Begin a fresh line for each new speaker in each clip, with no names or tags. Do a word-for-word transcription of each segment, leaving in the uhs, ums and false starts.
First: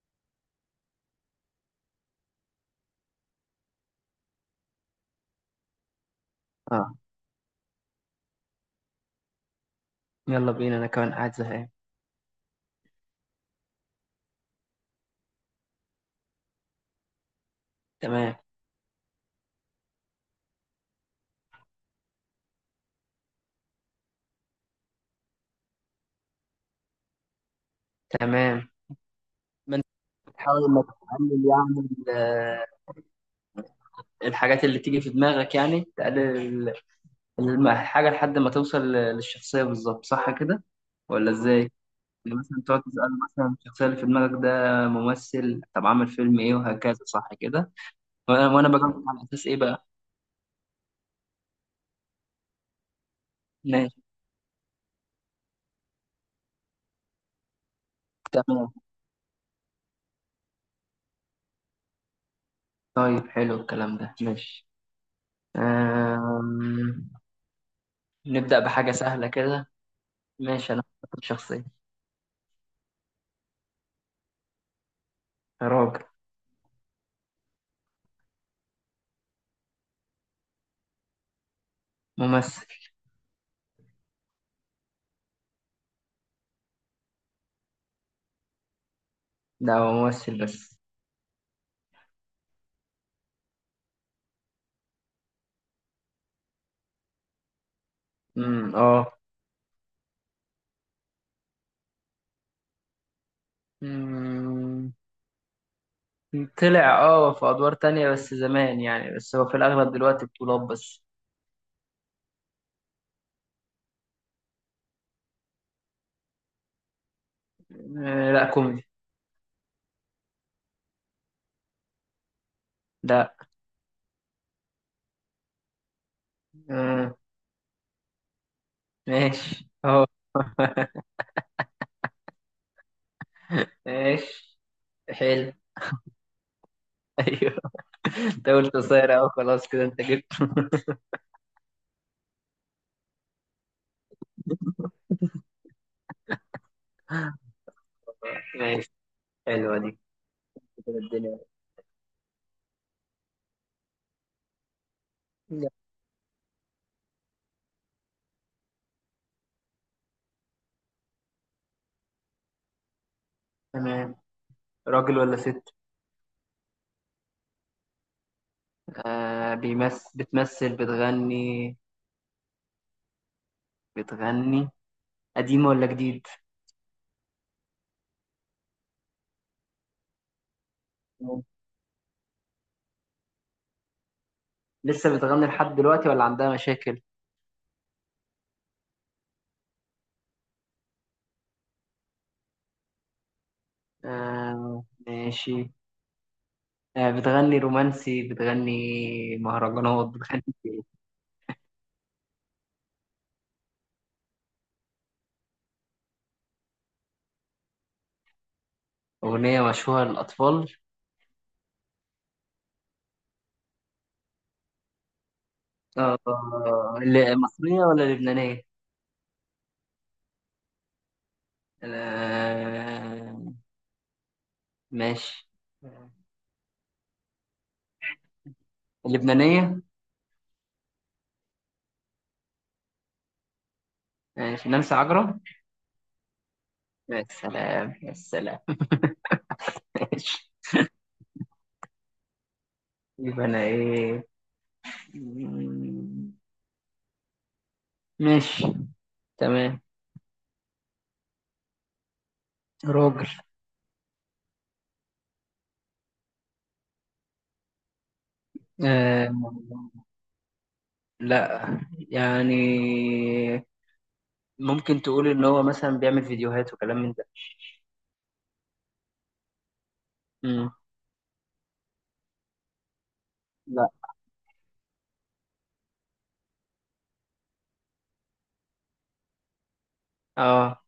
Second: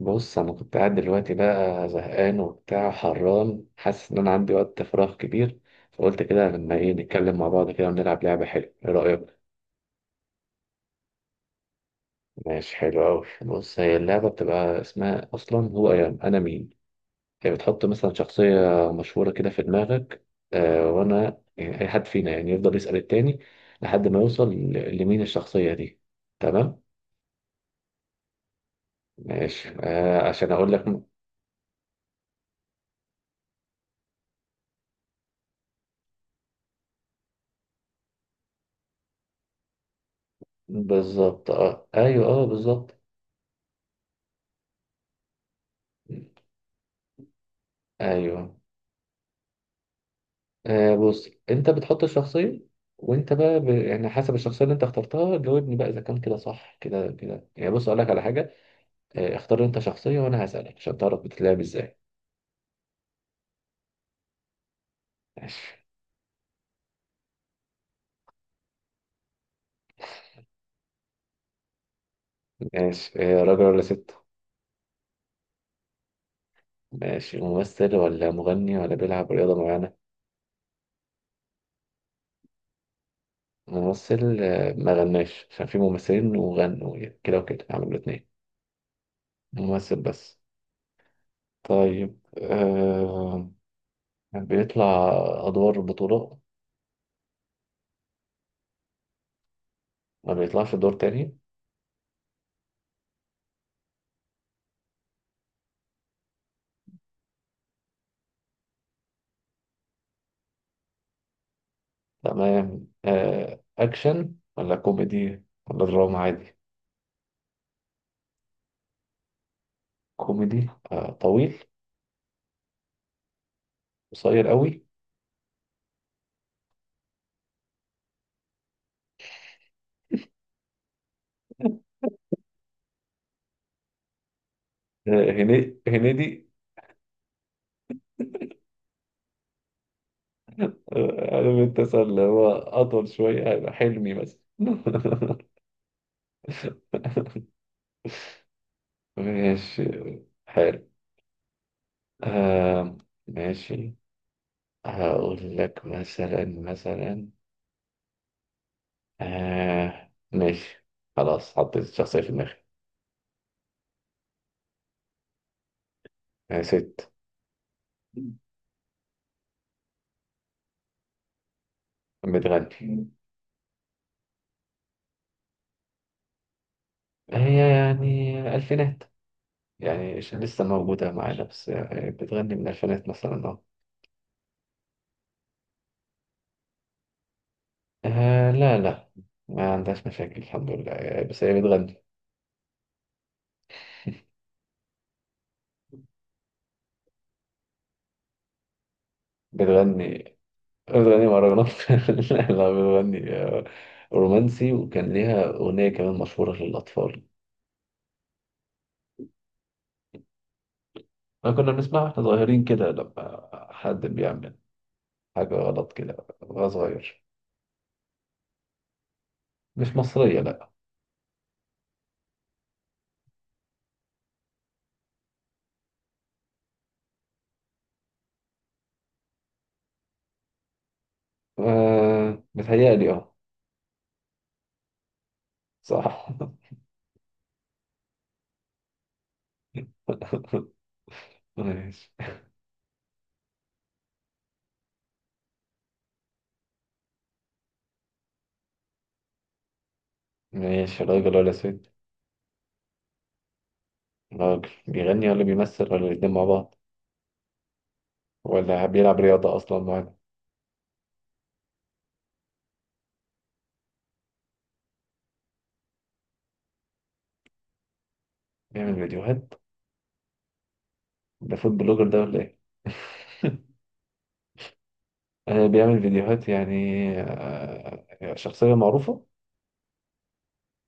بص انا كنت قاعد دلوقتي بقى زهقان وبتاع حران، حاسس ان انا عندي وقت فراغ كبير. فقلت كده، لما ايه
اه،
نتكلم مع بعض كده ونلعب لعبه حلوه؟ ايه رايك؟
يلا بينا. انا كمان قاعد زهقان.
ماشي، حلو قوي. بص، هي اللعبه بتبقى اسمها اصلا هو انا انا مين. هي بتحط مثلا
تمام.
شخصيه مشهوره كده في دماغك. آه، وانا يعني اي حد فينا يعني يفضل يسال التاني لحد ما يوصل ل- لمين الشخصيه دي. تمام.
تمام،
ماشي
ما انت
آه، عشان
بتحاول
اقول
انك
لك م-
تقلل يعني ال- الحاجات اللي تيجي في دماغك يعني تقلل ال- الم- الحاجة لحد ما توصل ل- للشخصية بالظبط، صح كده ولا
بالظبط.
ازاي؟
اه ايوه،
يعني
اه
مثلا تقعد
بالظبط.
تسأل مثلا الشخصية اللي في دماغك ده ممثل، طب عامل فيلم ايه وهكذا، صح كده؟ وانا
ايوه.
وأنا بجاوب على اساس ايه بقى؟
آه بص، انت بتحط الشخصية، وانت بقى ب...
ماشي.
يعني حسب الشخصية اللي انت اخترتها جاوبني بقى اذا كان كده صح كده كده. يعني بص، اقول لك على حاجة.
تمام.
آه، اختار انت شخصية وانا هسألك عشان تعرف بتتلعب ازاي.
طيب حلو الكلام ده، ماشي.
ماشي.
آم... نبدأ بحاجة سهلة كده. ماشي، انا اخترت شخصية.
ماشي آه، راجل ولا ست؟
راجل.
ماشي، ممثل ولا مغني ولا بيلعب رياضة معينة؟
ممثل.
ممثل آه، ما غناش، عشان في ممثلين وغنوا يعني كده وكده، عملوا الاتنين.
لا، هو
ممثل بس.
ممثل بس.
طيب آه، بيطلع أدوار بطولة؟
امم اه.
ما بيطلعش دور تاني؟
مم. طلع اه في ادوار تانية بس زمان، يعني بس هو في الاغلب دلوقتي بطولات بس.
تمام آه، أكشن ولا كوميدي ولا دراما عادي؟
آه لا، كوميدي.
كوميدي آه، طويل؟
لا.
قصير قوي؟
آه. ماشي اه. ماشي.
آه،
حلو
هني- هنيدي.
ايوه. انت قلت قصير اهو، خلاص كده انت جبت.
آه، عارف انت مثلا اللي هو أطول شوية هيبقى حلمي مثلا.
ماشي. حلوه
ماشي،
دي.
حلو.
كده الدنيا.
آه، ماشي. هقول
لا.
لك مثلا مثلا آه، ماشي. خلاص حطيت الشخصية في دماغي.
تمام. راجل ولا ست؟
آه، ست.
آه، بيمثل، بتمثل، بتغني؟
بتغني.
بتغني. قديم ولا جديد؟
هي يعني ألفينات، يعني ش- لسه موجودة معانا، بس آه، بتغني من الألفينات مثلا، أه.
لسه بتغني لحد دلوقتي ولا عندها مشاكل؟
آه، لا لا، ما عندهاش مشاكل الحمد لله. آه، بس هي بتغني.
آه ماشي. آه، بتغني رومانسي، بتغني مهرجانات،
بتغني.
بتغني.
بتغني مهرجانات؟ لا لا، بتغني آه، رومانسي. وكان ليها أغنية كمان مشهورة للأطفال.
أغنية مشهورة للأطفال.
أنا كنا بنسمعها واحنا صغيرين كده لما حد بيعمل حاجة غلط كده
آه،
وهو صغير.
اللي- مصرية ولا لبنانية؟
مش مصرية، لا.
آه ماشي. اللبنانية.
آه، متهيألي اه.
ماشي، نانسي عجرم.
صح.
يا سلام يا سلام. ماشي.
ماشي.
يبقى أنا إيه؟ مم، ماشي. تمام.
ماشي، راجل ولا ست؟
راجل.
راجل، بيغني ولا بيمثل ولا الاتنين مع بعض؟ ولا بيلعب
آه
رياضة أصلا معانا؟
لا، يعني ممكن تقول ان هو مثلا بيعمل فيديوهات وكلام من ده.
بيعمل فيديوهات؟
امم
ده فود بلوجر ده ولا إيه؟
لا.
آه، بيعمل فيديوهات يعني. آه، شخصية معروفة.
اه،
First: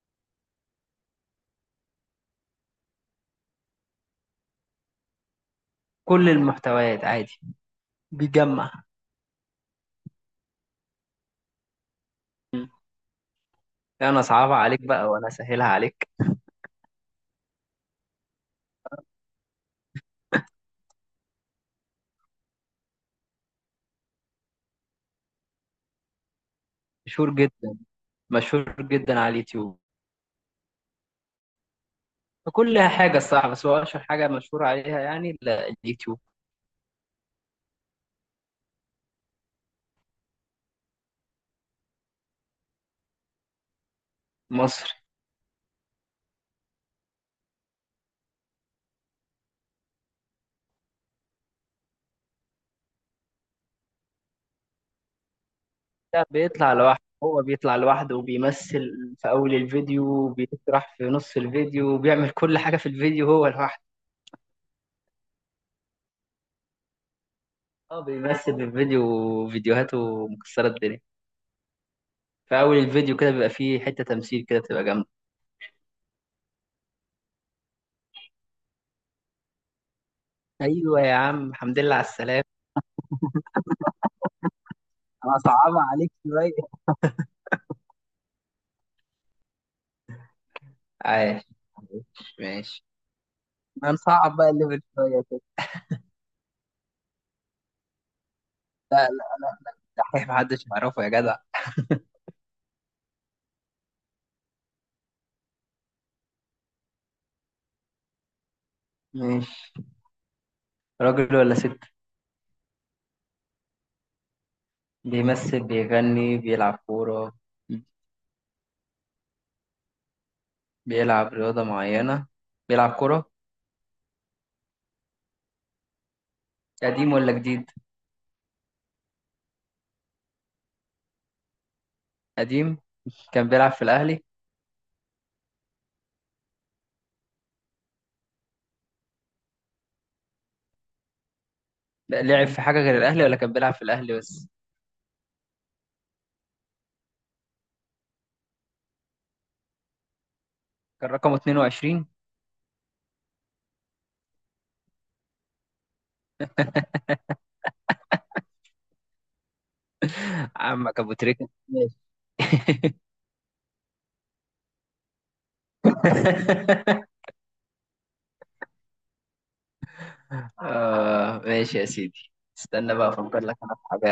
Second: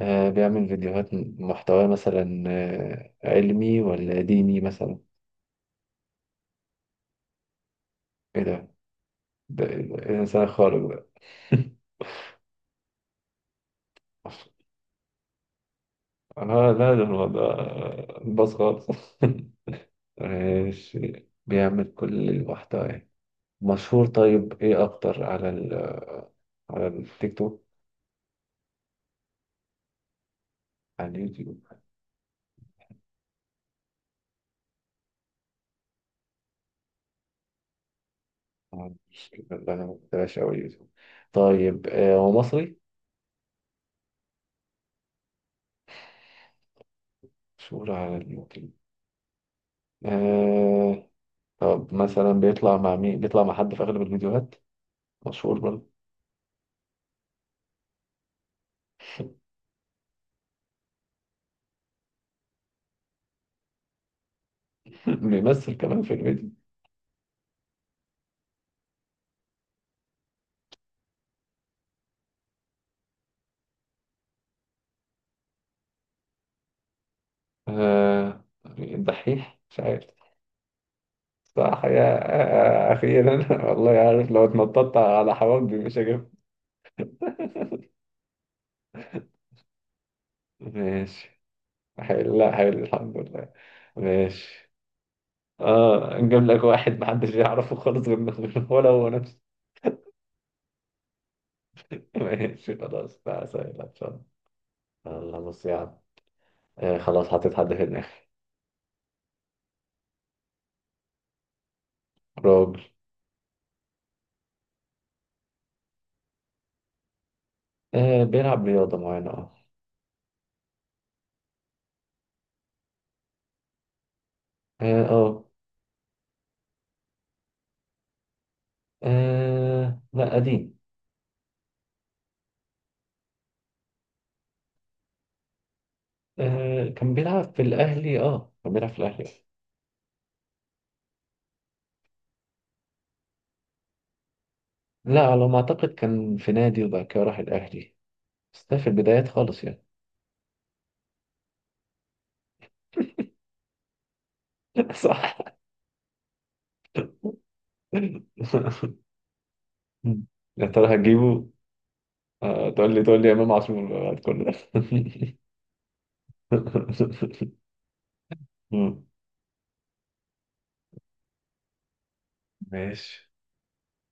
آه، بيعمل فيديوهات محتوى مثلا آه، علمي ولا ديني مثلا؟
كل المحتويات عادي.
إيه ده؟
بيجمع.
ده إيه إنسان خارق ده!
مم. لا، انا صعبة عليك بقى وانا سهلها عليك.
أنا لا، ده هو ده باص خالص. ماشي، بيعمل كل المحتوى يعني. مشهور، طيب إيه أكتر، على على
مشهور
التيك توك؟
جدا، مشهور جدا على اليوتيوب.
على اليوتيوب؟
كل حاجة الصراحة، بس هو اشهر حاجة مشهور عليها يعني ال- اليوتيوب.
آه، مش لا، أنا ما بتابعش أوي اليوتيوب. طيب آه، هو مصري؟
مصر.
مشهور على اليوتيوب. آه. طب مثلا بيطلع مع مين؟ بيطلع مع حد في أغلب الفيديوهات مشهور برضه؟
ده بيطلع لوحده، هو بيطلع لوحده وبيمثل في اول الفيديو، وبيشرح في نص الفيديو وبيعمل كل حاجة في الفيديو هو لوحده.
بيمثل كمان في الفيديو؟
اه بيمثل في الفيديو، فيديوهاته مكسرة الدنيا. في اول الفيديو كده بيبقى فيه حته تمثيل كده بتبقى جامده.
آه، الدحيح مش عارف؟
ايوه يا عم، الحمد
صح
لله
يا!
على السلامه.
آه أخيرا. والله عارف، لو اتنططت على
انا
حواجبي
صعبها
مش
عليك
هجيب.
شويه.
ماشي.
عايش. عايش
حلو، لا حلو
ماشي.
الحمد لله.
ما نصعب بقى
ماشي.
الليفل شويه كده.
اه، نجيب لك واحد محدش يعرفه خالص، غير غير ولا
لا
هو
لا
نفسه.
لا لا، الدحيح محدش يعرفه يا جدع.
ماشي خلاص، بقى سهل إن شاء الله. يلا، بص يا عم. آه، خلاص حطيت حد في دماغي.
ماشي. راجل ولا ست؟
راجل.
بيمثل، بيغني، بيلعب كورة؟
آه، بيلعب رياضة معينة اه.
بيلعب رياضة معينة. بيلعب كورة.
اه آه.
قديم ولا جديد؟
آه، لا قديم.
قديم. كان بيلعب في الأهلي.
آه، كان بيلعب في الأهلي. اه كان بيلعب في الأهلي.
لا، لعب في حاجة غير الأهلي ولا كان بيلعب في الأهلي بس؟
لا، على ما أعتقد كان في نادي وبعد كده راح الأهلي، بس ده في البدايات خالص يعني.
كان رقمه اتنين وعشرين.
صح. يا ترى
عمك أبو
هتجيبه؟
تريكة، ماشي.
آه، تقول لي تقول لي إمام عاشور بعد كل ده؟ مم.
آه ماشي يا سيدي. استنى بقى
ماشي.
افكر لك انا في حاجه.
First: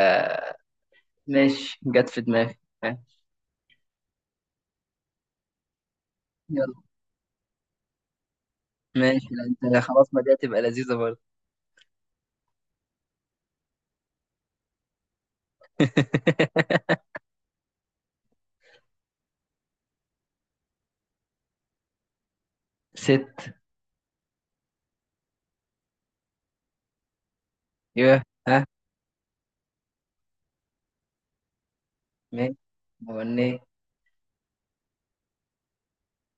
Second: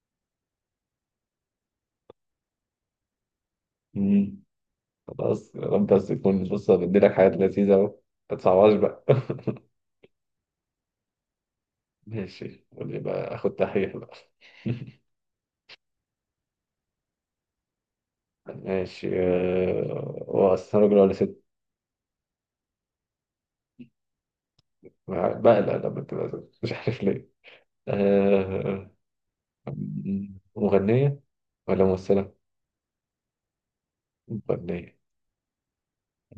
ماشي، جت في دماغي. ها،
مم. خلاص يا رب، بس تكون، بص،
يلا.
بديلك حاجات لذيذة أهو، ما تصعبهاش بقى.
ماشي. لا، انت خلاص، ما دي هتبقى لذيذه برضه.
ماشي، قول لي بقى آخد تحقيق بقى. ماشي آه، هو أصلا راجل ولا ست؟
ست.
بقلق لما تبقى ست، مش عارف ليه.
يا ها.
أه... مغنية ولا ممثلة؟
ماشي. مغنية.
مغنية.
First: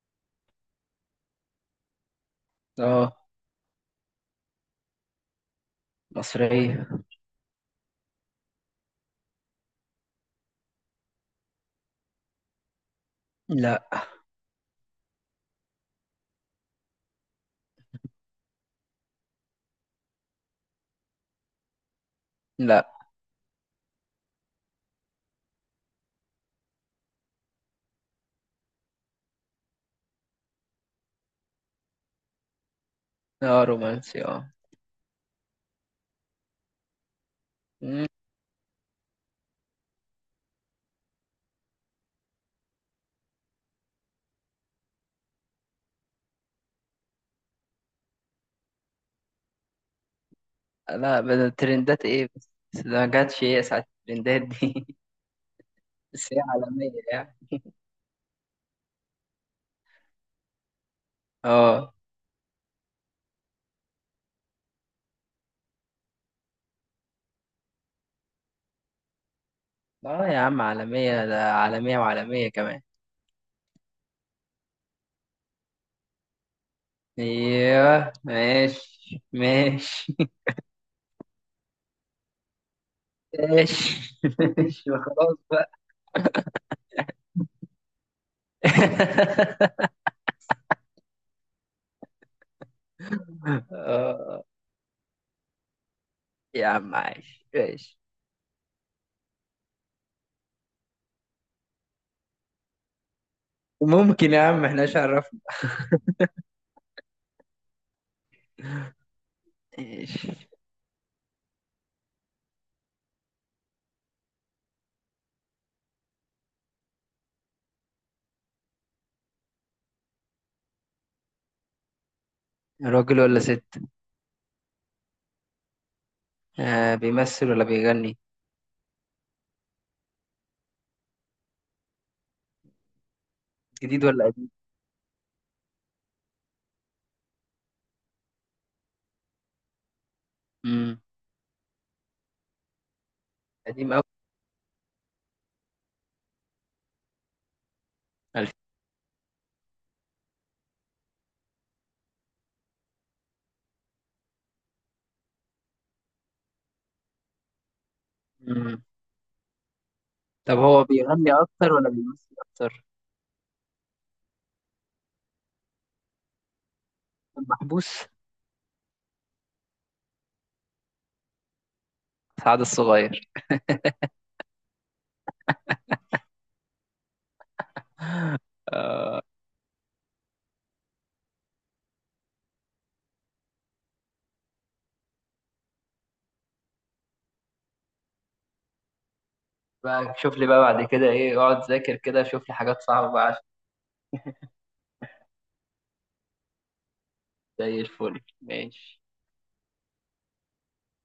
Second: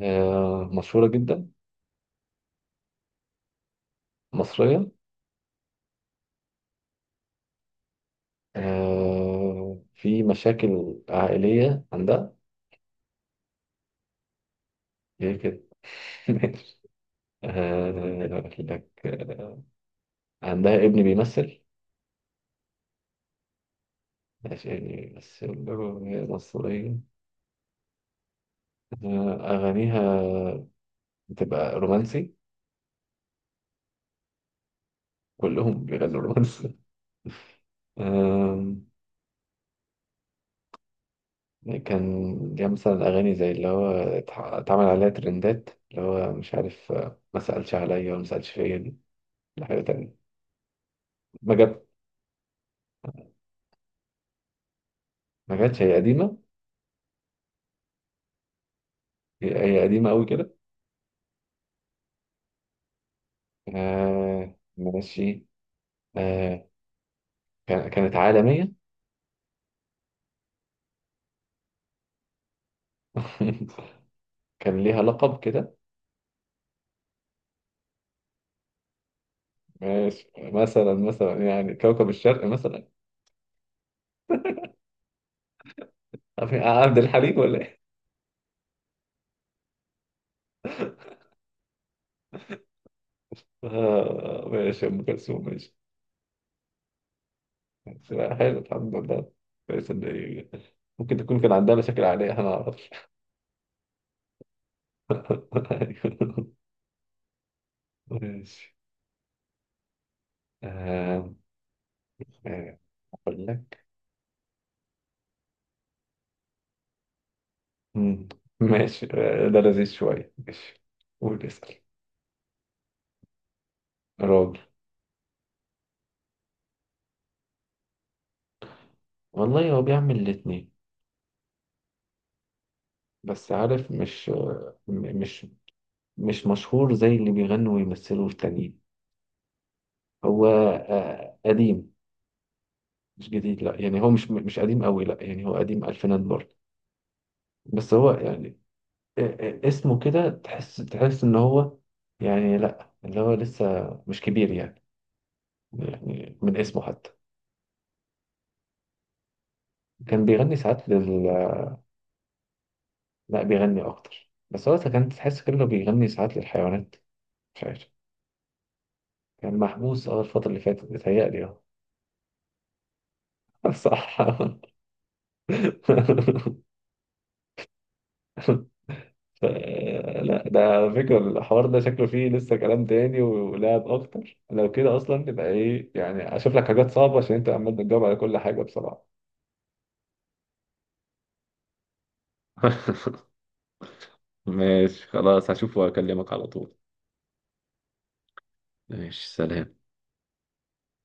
أه... مشهورة جدا؟
اه.
مصرية؟
مصرية.
أه... في مشاكل عائلية عندها؟
لا
هي كده. آه، أقول لك آه، عندها ابن بيمثل؟
لا.
ماشي، يعني بيمثل وهي مصرية. آه، أغانيها بتبقى رومانسي؟
اه، رومانسي اه.
كلهم بيغنوا رومانسي.
مم.
آم، كان ليها مثلا أغاني زي اللي هو اتح- اتعمل عليها ترندات، اللي هو مش عارف آه، ما سألش عليا وما سألش فيا دي؟ لا، حاجة تانية.
لا، بدل
ما جت.
ترندات ايه، بس بس ده ما جاتش ايه ساعة الترندات دي.
ما جاتش، هي
بس
قديمة.
هي عالمية يعني.
هي هي قديمة أوي كده.
اه
آه، ماشي. آه، كان- كانت عالمية.
اه يا عم، عالمية، ده عالمية وعالمية كمان.
كان ليها لقب كده.
ايوه ماشي، ماشي.
ماشي مثلا مثلا يعني كوكب الشرق مثلا؟
ماشي ماشي، خلاص بقى.
عارف- يعني عبد الحليم ولا ايه؟
آه،
آه، ماشي، ام كلثوم. ماشي.
يا عم عايش ماشي.
بس لا، حلو الحمد لله. كويس ان ممكن تكون كان عندها مشاكل عائليه احنا ما نعرفش.
ممكن يا عم احنا عرفنا.
ماشي.
ماشي.
آه، آه، اقول لك. مم. ماشي آه، ده لذيذ شويه. ماشي، قول اسال.
راجل ولا ست؟
راجل.
آه، بيمثل ولا بيغني؟
والله هو بيعمل الاتنين، بس عارف
جديد ولا
مش
قديم؟
آه، م- مش مش مشهور زي اللي بيغنوا ويمثلوا التانيين. هو
امم
آه، قديم. مش جديد، لا
قديم
يعني
أوي.
هو مش مش قديم قوي، لا يعني هو قديم الفينات برضه. بس هو
ألف.
يعني آه، آه، اسمه كده تحس تحس ان هو يعني لا اللي هو لسه مش كبير يعني. يعني من اسمه حتى
امم
كان بيغني
طب هو
ساعات لل.
بيغني اكتر ولا بيمثل اكتر؟
لا، بيغني اكتر، بس هو كان تحس كده إنه بيغني ساعات للحيوانات. مش عارف.
المحبوس.
كان محبوس اه الفترة اللي فاتت بيتهيألي اه.
سعد الصغير.
صح. ف- لا، ده على فكرة الحوار ده شكله فيه لسه كلام تاني ولعب أكتر. لو كده أصلا تبقى إيه يعني، أشوف لك حاجات صعبة عشان أنت عمال بتجاوب على كل حاجة بصراحة.
بقى شوف لي بقى بعد كده، ايه، اقعد ذاكر كده، شوف لي حاجات صعبة بقى عشان.
ماشي خلاص، هشوف واكلمك على طول.
زي الفل، ماشي.
ماشي، سلام.